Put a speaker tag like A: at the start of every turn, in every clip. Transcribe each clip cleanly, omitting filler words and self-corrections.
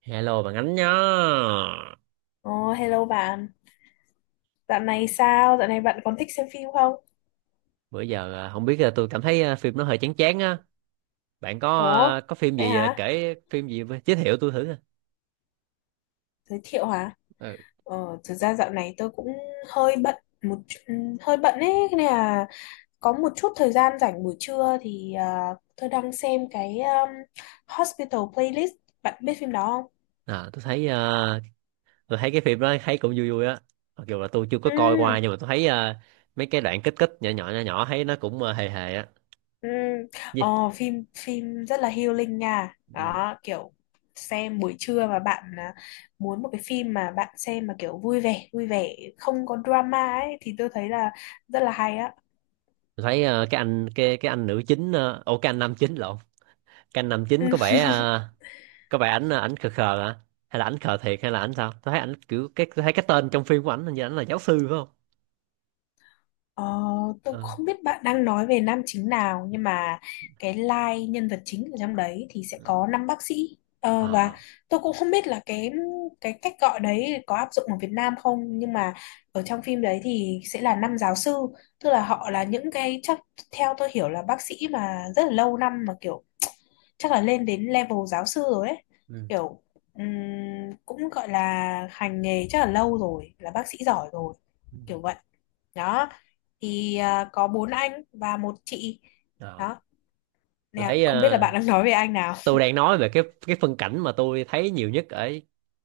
A: Hello bạn Ánh nhá.
B: Ồ, hello bạn. Dạo này sao? Dạo này bạn còn thích xem phim không?
A: Bữa giờ, không biết à, tôi cảm thấy phim nó hơi chán chán á. Bạn có
B: Ủa,
A: có phim
B: vậy
A: gì,
B: hả?
A: kể phim gì với- giới thiệu tôi thử coi.
B: Giới thiệu hả?
A: Ừ.
B: Thực ra dạo này tôi cũng hơi bận hơi bận ấy, thế nên là có một chút thời gian rảnh buổi trưa thì tôi đang xem cái Hospital Playlist. Bạn biết phim đó không?
A: À, tôi thấy cái phim đó thấy cũng vui vui á. Mặc dù là tôi chưa có
B: Ừ.
A: coi qua nhưng mà tôi thấy mấy cái đoạn kích kích nhỏ nhỏ nhỏ nhỏ thấy nó cũng hề hề á.
B: Ừ. Ờ,
A: Gì?
B: phim phim rất là healing nha,
A: Ừ.
B: đó kiểu xem buổi trưa mà bạn muốn một cái phim mà bạn xem mà kiểu vui vẻ không có drama ấy thì tôi thấy là rất là hay á.
A: Tôi thấy cái anh nữ chính ô cái anh nam chính lộn. Cái anh nam chính
B: Ừ.
A: có vẻ à, có vẻ ảnh à, ảnh khờ khờ hả, hay là ảnh khờ thiệt, hay là ảnh sao? Tôi thấy ảnh kiểu, tôi thấy cái tên trong phim của ảnh hình như ảnh là giáo sư phải không?
B: Ờ, tôi
A: Ờ,
B: không biết bạn đang nói về nam chính nào, nhưng mà cái line nhân vật chính ở trong đấy thì sẽ có năm bác sĩ.
A: ờ,
B: Ờ, và
A: à.
B: tôi cũng không biết là cái cách gọi đấy có áp dụng ở Việt Nam không, nhưng mà ở trong phim đấy thì sẽ là năm giáo sư, tức là họ là những cái, chắc theo tôi hiểu là bác sĩ mà rất là lâu năm, mà kiểu chắc là lên đến level giáo sư rồi ấy,
A: Ừ.
B: kiểu ừm, cũng gọi là hành nghề chắc là lâu rồi, là bác sĩ giỏi rồi
A: Ừ.
B: kiểu vậy đó. Thì có bốn anh và một chị
A: Ờ.
B: đó,
A: tôi
B: nè
A: thấy
B: không biết là
A: ờ,
B: bạn đang nói về anh nào.
A: tôi đang nói về cái phân cảnh mà tôi thấy nhiều nhất ở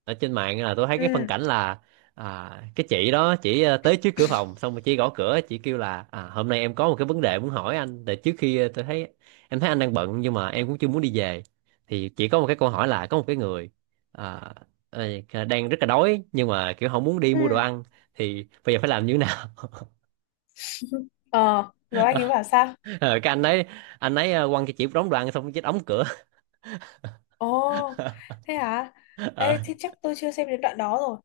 A: ở trên mạng, là tôi thấy cái phân
B: Ừ.
A: cảnh là cái chị đó chỉ, tới trước cửa phòng xong rồi chị gõ cửa chị kêu là, hôm nay em có một cái vấn đề muốn hỏi anh, để trước khi, ờ, tôi thấy em thấy anh đang bận nhưng mà em cũng chưa muốn đi về, thì chỉ có một cái câu hỏi là có một cái người, à, ờ, đang rất là đói nhưng mà kiểu không muốn đi mua đồ
B: Ừ.
A: ăn, thì bây giờ phải làm như thế nào?
B: ờ rồi anh ấy bảo sao?
A: Ờ, cái anh ấy quăng cho chị đóng đồ ăn xong chết đóng cửa.
B: Ồ, thế hả?
A: Ờ.
B: Ê, thì chắc tôi chưa xem đến đoạn đó rồi.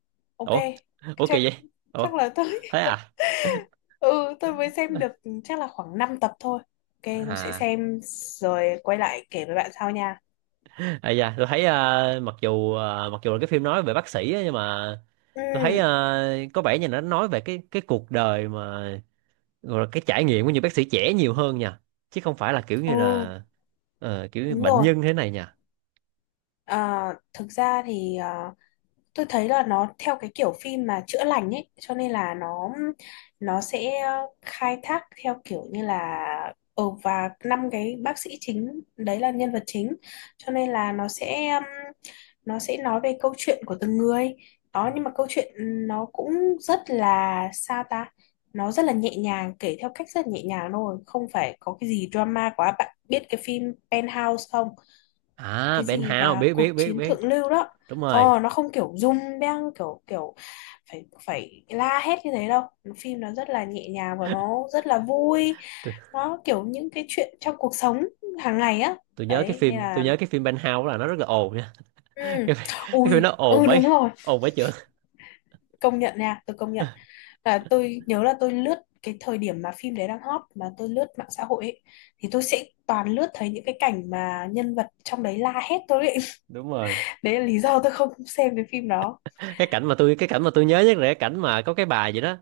A: Ủa,
B: Ok, chắc
A: kỳ vậy. Ủa?
B: chắc là tôi.
A: Thế à?
B: Ừ, tôi mới xem được chắc là khoảng 5 tập thôi. Ok, tôi sẽ
A: À,
B: xem rồi quay lại kể với bạn sau nha.
A: à, dạ, tôi thấy, mặc dù là cái phim nói về bác sĩ á, nhưng mà tôi thấy,
B: Ừ.
A: có vẻ như nó nói về cái cuộc đời mà rồi là cái trải nghiệm của những bác sĩ trẻ nhiều hơn nha, chứ không phải là kiểu như
B: Ồ, đúng
A: bệnh
B: rồi.
A: nhân thế này nha.
B: à, thực ra thì tôi thấy là nó theo cái kiểu phim mà chữa lành ấy, cho nên là nó sẽ khai thác theo kiểu như là ừ, và năm cái bác sĩ chính đấy là nhân vật chính, cho nên là nó sẽ nói về câu chuyện của từng người đó. Nhưng mà câu chuyện nó cũng rất là, sao ta, nó rất là nhẹ nhàng, kể theo cách rất là nhẹ nhàng thôi, không phải có cái gì drama quá. Bạn biết cái phim Penthouse không?
A: À,
B: Cái
A: Ben
B: gì
A: Hao,
B: mà
A: biết,
B: cuộc
A: biết, biết,
B: chiến
A: biết,
B: thượng lưu đó.
A: đúng rồi.
B: Nó không kiểu rung beng kiểu kiểu phải phải la hét như thế đâu. Phim nó rất là nhẹ nhàng và nó rất là vui,
A: tôi,
B: nó kiểu những cái chuyện trong cuộc sống hàng ngày á.
A: tôi nhớ cái
B: Đấy nên
A: phim tôi
B: là
A: nhớ cái phim Ben Hao là nó rất là ồn nha.
B: ừ.
A: cái, phim- cái phim
B: Ui,
A: nó ồn
B: ừ đúng
A: bấy,
B: rồi,
A: ồn bấy chữ.
B: công nhận nha, tôi công nhận là tôi nhớ là tôi lướt cái thời điểm mà phim đấy đang hot mà tôi lướt mạng xã hội ấy, thì tôi sẽ toàn lướt thấy những cái cảnh mà nhân vật trong đấy la hét tôi ấy.
A: Đúng rồi.
B: Đấy là lý do tôi không xem cái phim đó.
A: Cái cảnh mà tôi nhớ nhất là cái cảnh mà có cái bà gì đó,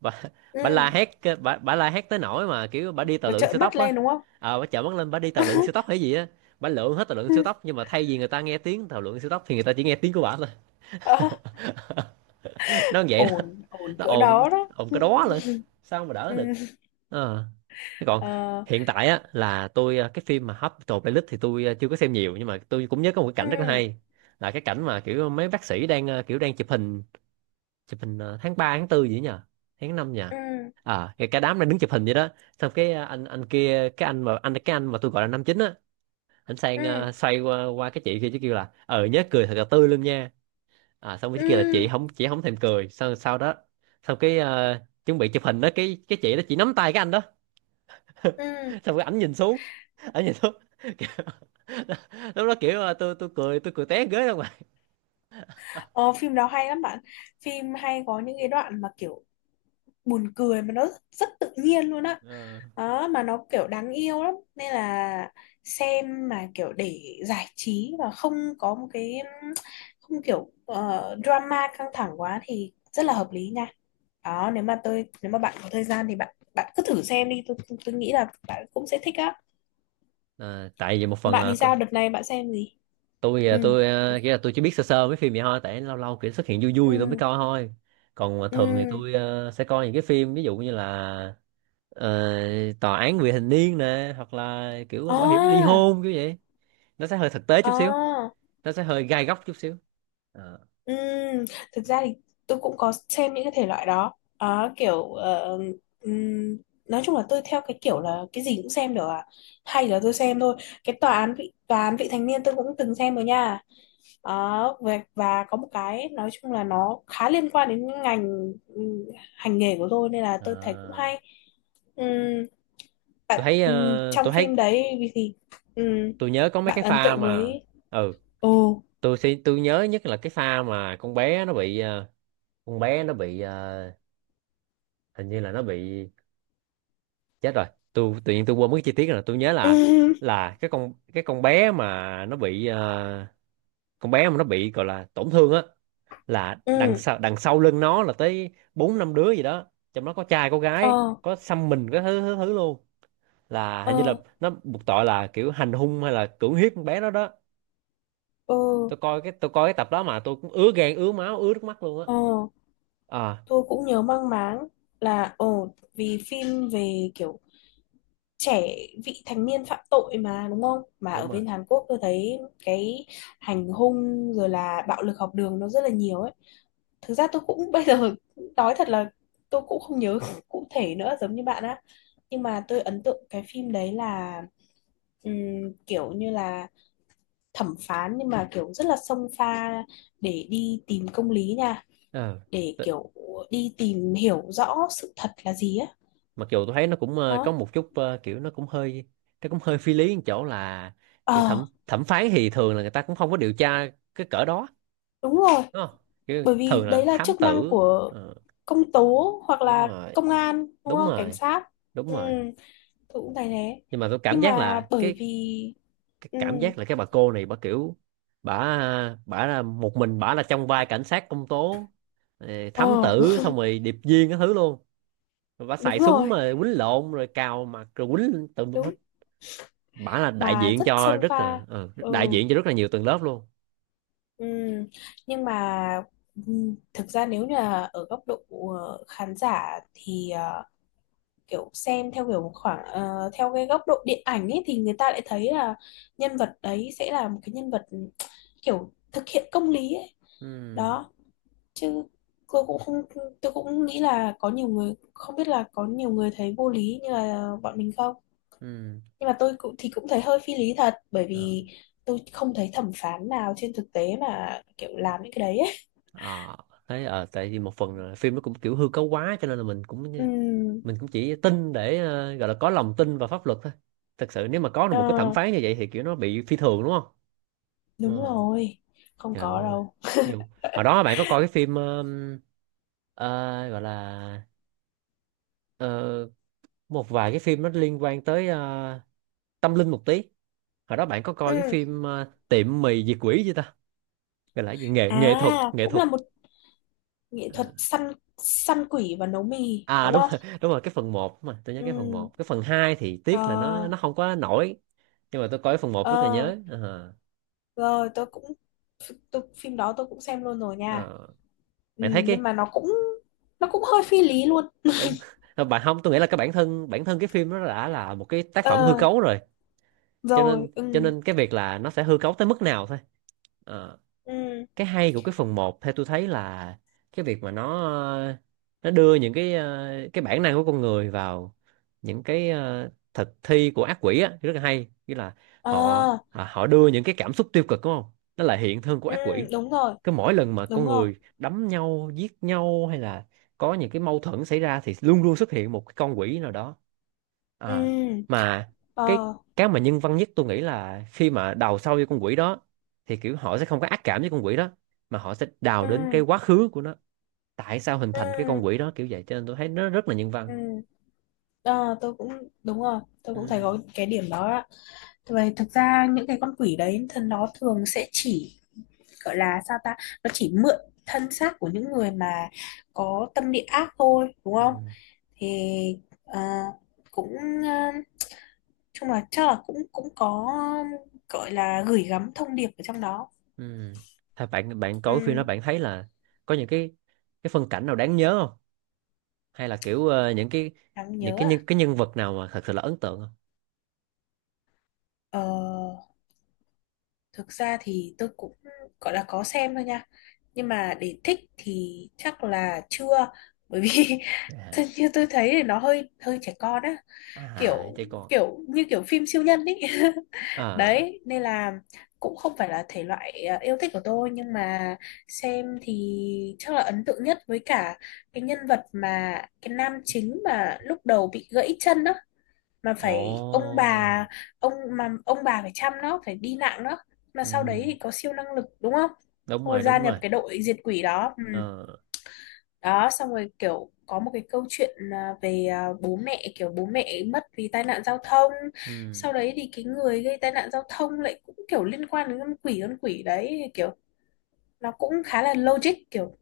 A: bà,
B: Ừ,
A: la hét, bà la hét tới nỗi mà kiểu bà đi tàu
B: nó
A: lượn siêu
B: trợn mắt
A: tốc á.
B: lên đúng không?
A: Bà chợt mắt lên, bà đi tàu lượn siêu tốc hay gì á. Bà lượn hết tàu lượn siêu tốc, nhưng mà thay vì người ta nghe tiếng tàu lượn siêu tốc thì người ta chỉ nghe tiếng của bà thôi.
B: Ờ,
A: Nó vậy đó.
B: ổn ổn
A: Nó
B: cỡ
A: ồn,
B: đó đó.
A: ồn
B: Ừ.
A: cái đó lên sao mà đỡ
B: Ừ.
A: được. Ờ, thế còn
B: Ờ.
A: hiện tại á, cái phim mà Hospital Playlist thì tôi, chưa có xem nhiều, nhưng mà tôi cũng nhớ có một cái cảnh rất là
B: Ừ.
A: hay, là cái cảnh mà kiểu mấy bác sĩ đang ờ, kiểu đang chụp hình, tháng 3, tháng 4 gì nhỉ, tháng 5 nhỉ?
B: Ừ.
A: À, cái đám đang đứng chụp hình vậy đó. Xong cái anh kia cái anh mà anh cái anh mà tôi gọi là 59 á.
B: Ừ.
A: Xoay qua cái chị kia chứ, kêu là, nhớ cười thật là tươi luôn nha. À, xong cái kia là chị
B: Ừ.
A: không chị không thèm cười, sau sau đó xong cái, chuẩn bị chụp hình đó, cái chị đó chị nắm tay cái anh đó.
B: Ừ.
A: Xong cái ảnh nhìn xuống, ảnh nhìn xuống. Lúc đó kiểu, tôi cười té ghế luôn mà.
B: Ờ, phim đó hay lắm bạn. Phim hay, có những cái đoạn mà kiểu buồn cười mà nó rất tự nhiên luôn á.
A: Ờ.
B: Đó, mà nó kiểu đáng yêu lắm, nên là xem mà kiểu để giải trí và không có một cái, không kiểu drama căng thẳng quá, thì rất là hợp lý nha. Đó, nếu mà bạn có thời gian thì bạn bạn cứ thử xem đi, tôi nghĩ là bạn cũng sẽ thích á.
A: À, tại vì một phần
B: Bạn
A: là
B: thì
A: tôi
B: sao, đợt này bạn xem gì?
A: tôi à,
B: Ừ.
A: tôi à, nghĩa là tôi chỉ biết sơ sơ mấy phim vậy thôi, tại lâu lâu kiểu xuất hiện vui vui tôi mới
B: Ừ.
A: coi thôi. Còn mà
B: Ừ.
A: thường thì tôi, sẽ coi những cái phim ví dụ như là, ờ, tòa án vì hình niên nè, hoặc là kiểu bảo hiểm ly
B: À.
A: hôn kiểu vậy. Nó sẽ hơi thực tế chút xíu,
B: À.
A: nó sẽ hơi gai góc chút xíu. Ờ.
B: Ừ, thực ra thì tôi cũng có xem những cái thể loại đó. Đó, kiểu ừm, nói chung là tôi theo cái kiểu là cái gì cũng xem được à, hay là tôi xem thôi. Cái tòa án vị thành niên tôi cũng từng xem rồi nha. Đó, và có một cái, nói chung là nó khá liên quan đến ngành hành nghề của tôi, nên là
A: Ờ.
B: tôi thấy cũng hay. Ừm,
A: tôi
B: bạn
A: thấy
B: ừm,
A: ờ,
B: trong
A: tôi
B: phim
A: thấy
B: đấy vì thì ừm,
A: tôi nhớ có mấy
B: bạn
A: cái
B: ấn
A: pha
B: tượng
A: mà,
B: với...
A: ừ,
B: Ồ.
A: tôi nhớ nhất là cái pha mà con bé nó bị ờ, con bé nó bị ờ, hình như là nó bị chết rồi. Tôi tự nhiên quên mất cái chi tiết rồi. Tôi nhớ là
B: Ừ.
A: là cái con bé mà nó bị gọi là tổn thương á, là đằng
B: Ừ.
A: sau đằng sau lưng nó là tới bốn năm đứa gì đó, trong đó có trai có gái,
B: Ờ.
A: có xăm mình cái thứ thứ thứ luôn, là hình như là
B: Ờ.
A: nó buộc tội là kiểu hành hung hay là cưỡng hiếp con bé đó đó.
B: Ờ.
A: Tôi coi cái tập đó mà tôi cũng ứa gan ứa máu ứa nước mắt luôn á.
B: Ờ.
A: À,
B: Tôi cũng nhớ mang máng là, ồ vì phim về kiểu trẻ vị thành niên phạm tội mà đúng không? Mà
A: đúng
B: ở
A: rồi.
B: bên Hàn Quốc tôi thấy cái hành hung rồi là bạo lực học đường nó rất là nhiều ấy. Thực ra tôi cũng bây giờ nói thật là tôi cũng không nhớ cụ thể nữa, giống như bạn á. Nhưng mà tôi ấn tượng cái phim đấy là kiểu như là thẩm phán nhưng mà kiểu rất là xông pha để đi tìm công lý nha,
A: Ờ.
B: để kiểu đi tìm hiểu rõ sự thật là gì á.
A: Mặc dù tôi thấy nó cũng, có
B: Đó.
A: một chút, kiểu nó cũng hơi phi lý ở chỗ là, kiểu thẩm
B: Ờ,
A: thẩm phán thì thường là người ta cũng không có điều tra cái cỡ đó,
B: đúng rồi,
A: đúng không? Kiểu
B: bởi
A: thường
B: vì
A: là
B: đấy là
A: thám
B: chức năng
A: tử.
B: của
A: Ờ.
B: công tố hoặc
A: Đúng
B: là
A: rồi,
B: công an, đúng
A: đúng
B: không, cảnh
A: rồi,
B: sát.
A: đúng
B: Ừ,
A: rồi.
B: tôi cũng thấy thế.
A: Nhưng mà tôi cảm
B: Nhưng
A: giác
B: mà
A: là
B: bởi vì
A: cái
B: ừ.
A: cảm giác là cái bà cô này bà kiểu, bả bả là một mình bả, là trong vai cảnh sát, công tố,
B: Ờ
A: thám tử, xong rồi điệp viên cái thứ luôn. Rồi bả
B: đúng
A: xài súng
B: rồi,
A: mà quýnh lộn rồi cào mặt rồi quýnh tùm lum hết.
B: đúng,
A: Bả là đại
B: mà
A: diện
B: rất
A: cho
B: xông
A: rất
B: pha.
A: là,
B: Ừ.
A: nhiều tầng lớp luôn.
B: Ừ. Nhưng mà ừ, thực ra nếu như là ở góc độ khán giả thì kiểu xem theo kiểu khoảng theo cái góc độ điện ảnh ấy thì người ta lại thấy là nhân vật đấy sẽ là một cái nhân vật kiểu thực hiện công lý ấy.
A: Ừ,
B: Đó, chứ tôi cũng không tôi cũng nghĩ là có nhiều người, không biết là có nhiều người thấy vô lý như là bọn mình không.
A: ừ,
B: Nhưng mà tôi cũng thì cũng thấy hơi phi lý thật, bởi
A: ờ.
B: vì tôi không thấy thẩm phán nào trên thực tế mà kiểu làm những cái đấy ấy.
A: Ờ, thế, tại vì một phần là phim nó cũng kiểu hư cấu quá cho nên là
B: Ừ.
A: mình cũng chỉ tin để, gọi là có lòng tin vào pháp luật thôi. Thật sự nếu mà có được một cái thẩm
B: ờ,
A: phán như vậy thì kiểu nó bị phi thường, đúng không?
B: đúng
A: Ừ.
B: rồi, không
A: Trời
B: có
A: ơi.
B: đâu.
A: Nhiều hồi đó bạn có coi cái phim, ờ, gọi là, ờ, một vài cái phim nó liên quan tới, tâm linh một tí, hồi đó bạn có coi cái
B: Ừ.
A: phim, tiệm mì diệt quỷ chưa ta? Gọi là cái gì, nghệ
B: À,
A: nghệ thuật nghệ
B: cũng
A: thuật.
B: là một nghệ thuật
A: Ờ.
B: săn săn quỷ và nấu mì
A: À,
B: đúng
A: đúng
B: không?
A: rồi, đúng rồi, cái
B: Ừ.
A: phần một, cái phần 2 thì tiếc là nó
B: Ờ.
A: nó không quá nổi, nhưng mà tôi coi cái phần một rất là
B: Ờ,
A: nhớ. Ờ.
B: rồi tôi, phim đó tôi cũng xem luôn rồi nha.
A: Ờ.
B: Ừ,
A: bạn thấy cái
B: nhưng mà nó cũng hơi phi lý luôn.
A: Đúng. bạn không Tôi nghĩ là cái bản thân cái phim nó đã là một cái tác phẩm hư
B: Ờ,
A: cấu rồi, cho
B: rồi.
A: nên cho
B: Ừ.
A: nên cái việc là nó sẽ hư cấu tới mức nào thôi. Ờ.
B: Ừ.
A: Cái hay của cái phần một theo tôi thấy là cái việc mà ờ, nó đưa những cái, cái bản năng của con người vào những cái, thực thi của ác quỷ á, rất là hay. Nghĩa là họ
B: Ờ.
A: họ họ đưa những cái cảm xúc tiêu cực, đúng không, nó là hiện thân của
B: Ừ
A: ác quỷ.
B: đúng rồi.
A: Cứ mỗi lần mà
B: Đúng
A: con
B: rồi.
A: người đấm nhau giết nhau, hay là có những cái mâu thuẫn xảy ra thì luôn luôn xuất hiện một cái con quỷ nào đó. À,
B: Ừ.
A: mà cái
B: Ờ.
A: cái mà nhân văn nhất tôi nghĩ là khi mà đào sâu vô con quỷ đó thì kiểu họ sẽ không có ác cảm với con quỷ đó, mà họ sẽ đào đến cái
B: Ừ.
A: quá khứ của nó, tại sao hình
B: Ừ.
A: thành cái con quỷ đó kiểu vậy, cho nên tôi thấy nó rất là nhân văn.
B: Ừ. Ờ, tôi cũng, đúng rồi, tôi cũng thấy
A: Ừ.
B: có cái điểm đó ạ. Vậy thực ra những cái con quỷ đấy thì nó thường sẽ chỉ, gọi là sao ta, nó chỉ mượn thân xác của những người mà có tâm địa ác thôi, đúng
A: Ừ.
B: không? Thì ờ, cũng ờ, chung là chắc là cũng cũng có, gọi là gửi gắm thông điệp ở trong đó.
A: Ừ. Thôi, bạn bạn coi phim đó
B: Ừ.
A: bạn thấy là có những cái phân cảnh nào đáng nhớ không, hay là kiểu, những cái,
B: Đáng nhớ à?
A: nhân vật nào mà thật sự là ấn tượng không?
B: Ờ, thực ra thì tôi cũng gọi là có xem thôi nha. Nhưng mà để thích thì chắc là chưa. Bởi vì thật
A: À.
B: như tôi thấy thì nó hơi hơi trẻ con á,
A: À.
B: kiểu
A: Chứ còn,
B: kiểu như kiểu phim siêu nhân ấy.
A: à,
B: Đấy, nên là cũng không phải là thể loại yêu thích của tôi, nhưng mà xem thì chắc là ấn tượng nhất với cả cái nhân vật mà cái nam chính mà lúc đầu bị gãy chân đó, mà phải ông bà,
A: ồ,
B: ông bà phải chăm nó phải đi nặng nó, mà sau đấy
A: ừ,
B: thì có siêu năng lực đúng không?
A: đúng
B: Xong rồi
A: rồi,
B: gia
A: đúng
B: nhập
A: rồi,
B: cái đội diệt quỷ đó. Ừ.
A: ờ,
B: Đó, xong rồi kiểu có một cái câu chuyện về bố mẹ mất vì tai nạn giao thông.
A: ừ,
B: Sau đấy thì cái người gây tai nạn giao thông lại cũng kiểu liên quan đến con quỷ đấy, kiểu nó cũng khá là logic, kiểu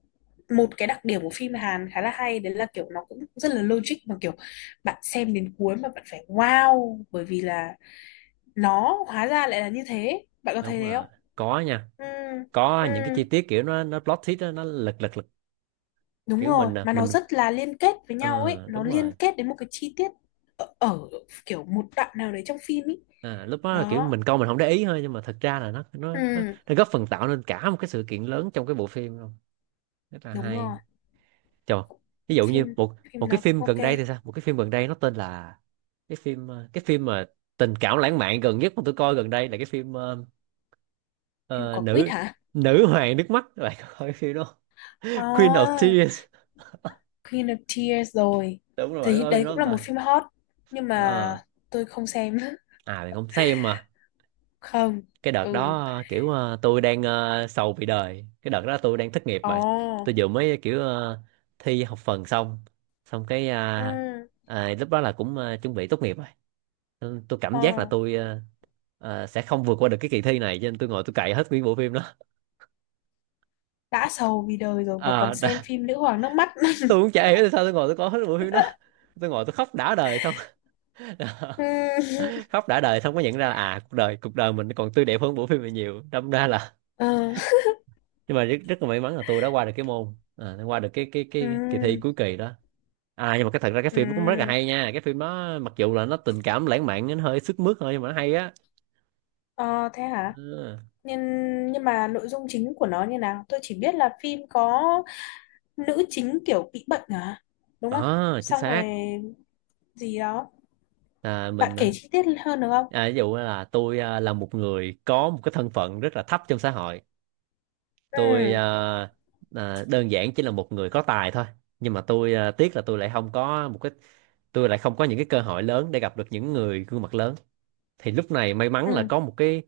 B: một cái đặc điểm của phim Hàn khá là hay đấy là kiểu nó cũng rất là logic, mà kiểu bạn xem đến cuối mà bạn phải wow bởi vì là nó hóa ra lại là như thế. Bạn có thấy
A: đúng
B: thế
A: rồi.
B: không?
A: Có nha.
B: Ừ.
A: Có
B: Ừ,
A: những cái chi tiết kiểu nó plot twist đó, nó lật lật.
B: đúng
A: Kiểu
B: rồi,
A: mình à
B: mà nó
A: mình
B: rất là liên kết với nhau ấy,
A: ờ,
B: nó
A: đúng
B: liên
A: rồi.
B: kết đến một cái chi tiết ở kiểu một đoạn nào đấy trong phim ấy.
A: À, lúc đó là kiểu
B: Đó.
A: mình coi mình không để ý thôi, nhưng mà thật ra là nó nó nó,
B: Ừ,
A: nó góp phần tạo nên cả một cái sự kiện lớn trong cái bộ phim luôn, rất là
B: đúng
A: hay.
B: rồi.
A: Trời, ví dụ như
B: phim
A: một một
B: phim
A: cái
B: nào cũng
A: phim
B: ok.
A: gần đây thì sao, một cái phim gần đây nó tên là, cái phim mà tình cảm lãng mạn gần nhất mà tôi coi gần đây là cái phim
B: Phim
A: ờ,
B: có quýt
A: nữ
B: hả?
A: nữ hoàng nước mắt, các bạn có coi cái phim đó không? Queen of
B: À,
A: Tears.
B: Queen of Tears rồi,
A: Đúng rồi, bạn
B: thì
A: coi phim
B: đấy
A: đó
B: cũng
A: không
B: là một
A: ta?
B: phim hot, nhưng mà
A: Ờ.
B: tôi không xem.
A: À, bạn không xem mà.
B: Không.
A: Cái đợt
B: Ừ.
A: đó, kiểu, tôi đang sầu vì đời. Cái đợt đó tôi đang thất nghiệp bạn. Tôi
B: Ồ.
A: vừa mới kiểu thi học phần xong. Xong cái,
B: Ừ.
A: lúc đó là cũng chuẩn bị tốt nghiệp rồi. Nên tôi cảm
B: Ờ,
A: giác là tôi sẽ không vượt qua được cái kỳ thi này, cho nên tôi ngồi tôi cày hết nguyên bộ phim đó.
B: đã sầu vì đời rồi mà còn
A: Ờ, đã-
B: xem phim Nữ hoàng nước mắt.
A: tôi cũng chả hiểu tại sao tôi ngồi tôi coi hết bộ phim đó. Tôi ngồi tôi khóc đã đời xong.
B: Ừm,
A: Khóc đã đời xong mới nhận ra là à, cuộc đời mình còn tươi đẹp hơn bộ phim này nhiều, đâm ra là
B: ờ,
A: nhưng mà rất, rất là may mắn là tôi đã qua được cái môn, à, qua được cái kỳ thi
B: ừm,
A: cuối kỳ đó. À, nhưng mà cái thật ra cái phim nó cũng rất là
B: ừm.
A: hay nha, cái phim nó mặc dù là nó tình cảm lãng mạn nó hơi sức mướt thôi nhưng mà nó hay á.
B: Ờ, thế hả?
A: à,
B: Nhưng nhưng mà nội dung chính của nó như nào? Tôi chỉ biết là phim có nữ chính kiểu bị bệnh à? Đúng không?
A: à, chính
B: Xong rồi
A: xác.
B: gì đó.
A: Là
B: Bạn
A: mình,
B: kể chi tiết hơn được không?
A: ví dụ là tôi, là một người có một cái thân phận rất là thấp trong xã hội. Tôi,
B: Ừ.
A: đơn giản chỉ là một người có tài thôi, nhưng mà tôi, à, tiếc là tôi lại không có một cái, tôi lại không có những cái cơ hội lớn để gặp được những người gương mặt lớn. Thì lúc này may mắn là
B: Ừ.
A: có một cái,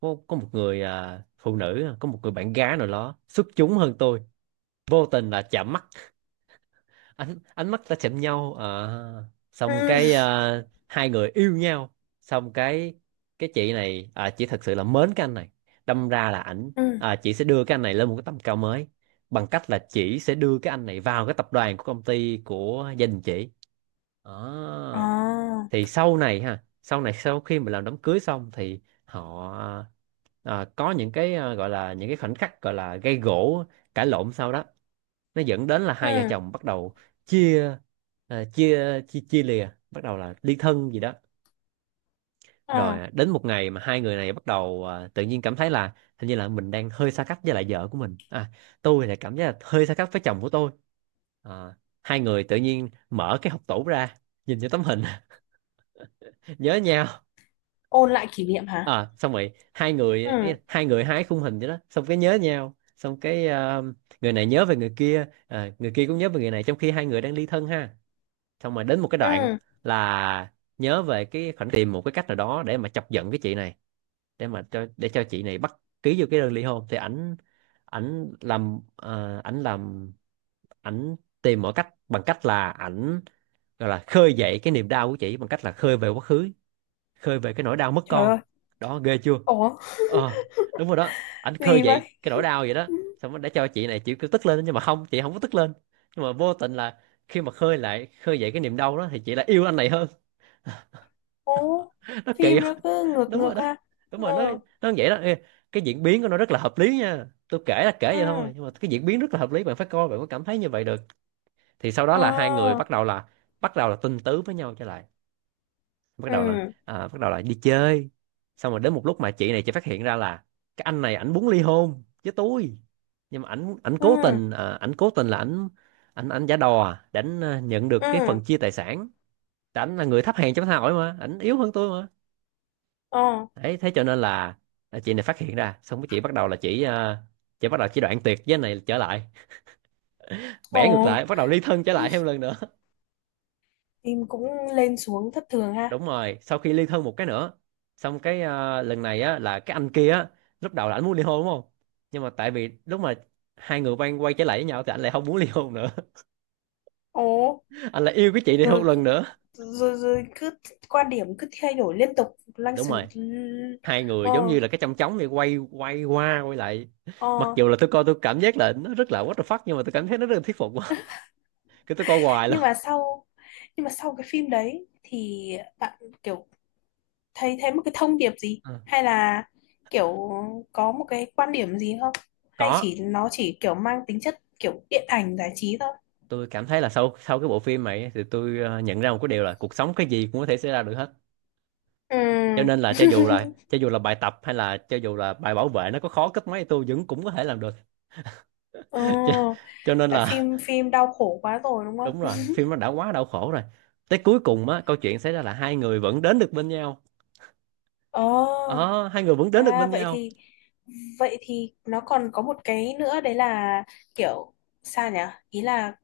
A: có một người, à, phụ nữ, có một người bạn gái nào đó xuất chúng hơn tôi. Vô tình là chạm mắt, ánh ánh mắt đã chạm nhau. Ờ.
B: Ừ.
A: Xong cái à, hai người yêu nhau. Xong cái chị này à, chị thật sự là mến cái anh này, đâm ra là ảnh,
B: Ừ.
A: à, chị sẽ đưa cái anh này lên một cái tầm cao mới, bằng cách là chị sẽ đưa cái anh này vào cái tập đoàn, của công ty của gia đình chị. Đó.
B: À,
A: Thì sau này ha, sau này sau khi mà làm đám cưới xong thì họ, à, có những cái, à, gọi là những cái khoảnh khắc gọi là gây gổ, cãi lộn. Sau đó nó dẫn đến là hai vợ
B: ừ.
A: chồng bắt đầu chia, à, chia chia chia lìa, bắt đầu là ly thân gì đó. Rồi,
B: Ờ.
A: à, đến một ngày mà hai người này bắt đầu, à, tự nhiên cảm thấy là hình như là mình đang hơi xa cách với lại vợ của mình, à, tôi lại cảm giác là hơi xa cách với chồng của tôi. À, hai người tự nhiên mở cái hộp tủ ra, nhìn cho tấm hình, nhớ nhau.
B: Ôn lại kỷ niệm hả?
A: À, xong rồi
B: Ừ.
A: hai người hái khung hình vậy đó, xong cái nhớ nhau, xong cái, người này nhớ về người kia, à, người kia cũng nhớ về người này, trong khi hai người đang ly thân ha. Xong rồi đến một cái đoạn
B: Ừ.
A: là nhớ về cái khoản tìm một cái cách nào đó để mà chọc giận cái chị này, để mà cho để cho chị này bắt ký vô cái đơn ly hôn. Thì ảnh, ảnh làm, ảnh tìm mọi cách, bằng cách là ảnh gọi là khơi dậy cái niềm đau của chị bằng cách là khơi về quá khứ, khơi về cái nỗi đau mất
B: Trời
A: con.
B: ơi.
A: Đó, ghê chưa.
B: Ủa,
A: Ờ, đúng rồi đó, ảnh khơi
B: gì
A: dậy
B: vậy?
A: cái nỗi đau vậy đó. Xong rồi để cho chị này chịu cứ tức lên, nhưng mà không, chị không có tức lên, nhưng mà vô tình là khi mà khơi dậy cái niềm đau đó thì chị lại yêu anh này hơn.
B: Ồ,
A: Nó kỳ
B: phim nó
A: không?
B: cứ ngược
A: Đúng
B: ngược
A: rồi đó,
B: ha.
A: đúng rồi nó
B: Ừ.
A: nó vậy đó. Ê, cái diễn biến của nó rất là hợp lý nha, tôi kể là kể vậy
B: Ừ.
A: thôi nhưng mà cái diễn biến rất là hợp lý, bạn phải coi bạn mới cảm thấy như vậy được. Thì sau đó là hai người
B: Ờ.
A: bắt đầu là, tình tứ với nhau trở lại,
B: Ừ.
A: bắt đầu là đi chơi. Xong rồi đến một lúc mà chị này chị phát hiện ra là cái anh này ảnh muốn ly hôn với tôi, nhưng mà ảnh ảnh cố
B: Ừ.
A: tình, à, ảnh cố tình là ảnh ảnh ảnh giả đò, à, để ảnh, à, nhận được cái
B: Ừ.
A: phần chia tài sản. Tại ảnh là người thấp hèn trong xã hội mà, ảnh yếu hơn tôi mà.
B: Ờ.
A: Đấy thế cho nên là, à, chị này phát hiện ra, xong cái chị bắt đầu chị đoạn tuyệt với anh này trở lại,
B: Ồ,
A: bẻ ngược lại, bắt đầu ly thân trở lại thêm lần nữa.
B: phim cũng lên xuống thất thường ha.
A: Đúng rồi, sau khi ly thân một cái nữa, xong cái, lần này á là cái anh kia á, lúc đầu là anh muốn ly hôn đúng không, nhưng mà tại vì lúc mà hai người quay quay trở lại với nhau thì anh lại không muốn ly hôn nữa.
B: Ồ,
A: Anh lại yêu cái chị này
B: rồi
A: một
B: cứ
A: lần nữa.
B: rồi cứ quan điểm cứ thay đổi liên tục lăng
A: Đúng
B: xăng.
A: rồi, hai người giống
B: Ờ.
A: như là cái chong chóng này quay quay qua quay lại. Mặc
B: Ờ.
A: dù là tôi coi tôi cảm giác là nó rất là what the fuck, nhưng mà tôi cảm thấy nó rất là thuyết phục quá. Cái tôi coi hoài luôn.
B: nhưng mà sau nhưng mà sau cái phim đấy thì bạn kiểu thấy thấy một cái thông điệp gì,
A: Ờ.
B: hay là kiểu có một cái quan điểm gì không, hay
A: Có,
B: nó chỉ kiểu mang tính chất kiểu điện ảnh giải trí thôi?
A: tôi cảm thấy là sau sau cái bộ phim này thì tôi nhận ra một cái điều là cuộc sống cái gì cũng có thể xảy ra được hết, cho
B: Ừ.
A: nên là cho dù là bài tập hay là cho dù là bài bảo vệ nó có khó cấp mấy thì tôi vẫn cũng có thể làm được.
B: Ừ,
A: cho, cho nên
B: tại
A: là
B: phim phim đau khổ quá rồi đúng không?
A: đúng rồi, phim nó đã quá đau khổ rồi. Tới cuối cùng á, câu chuyện xảy ra là hai người vẫn đến được bên nhau.
B: Ờ.
A: Ờ Hai người vẫn đến được
B: À,
A: bên
B: vậy
A: nhau.
B: thì vậy thì nó còn có một cái nữa đấy là kiểu, sao nhỉ, ý là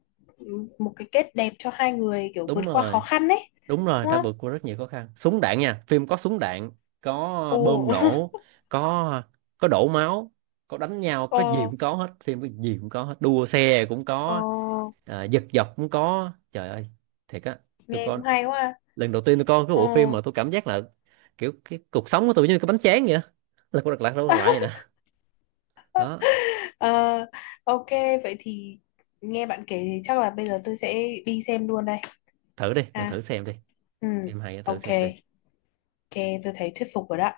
B: một cái kết đẹp cho hai người kiểu vượt
A: Đúng
B: qua khó
A: rồi,
B: khăn đấy
A: đúng rồi,
B: đúng
A: đã
B: không?
A: vượt qua rất nhiều khó khăn, súng đạn nha, phim có súng đạn, có
B: Ồ.
A: bơm nổ, có có đổ máu, có đánh nhau, có gì cũng
B: Ồ.
A: có hết. Phim có gì cũng có hết, đua xe cũng có,
B: Ồ,
A: à, giật dọc cũng có, trời ơi, thiệt á. Tôi
B: nghe
A: có
B: cũng hay quá.
A: Lần đầu tiên tôi coi cái
B: Ờ.
A: bộ phim mà tôi cảm giác là kiểu cái cuộc sống của tôi như cái bánh tráng vậy á, là cô đặt lại đâu đặt lại vậy nè. Đó.
B: ờ, ok, vậy thì nghe bạn kể thì chắc là bây giờ tôi sẽ đi xem luôn đây.
A: Thử đi bạn,
B: À.
A: thử xem đi,
B: Ừ.
A: phim hay á, thử
B: Ok,
A: xem đi.
B: ok tôi thấy thuyết phục rồi đó.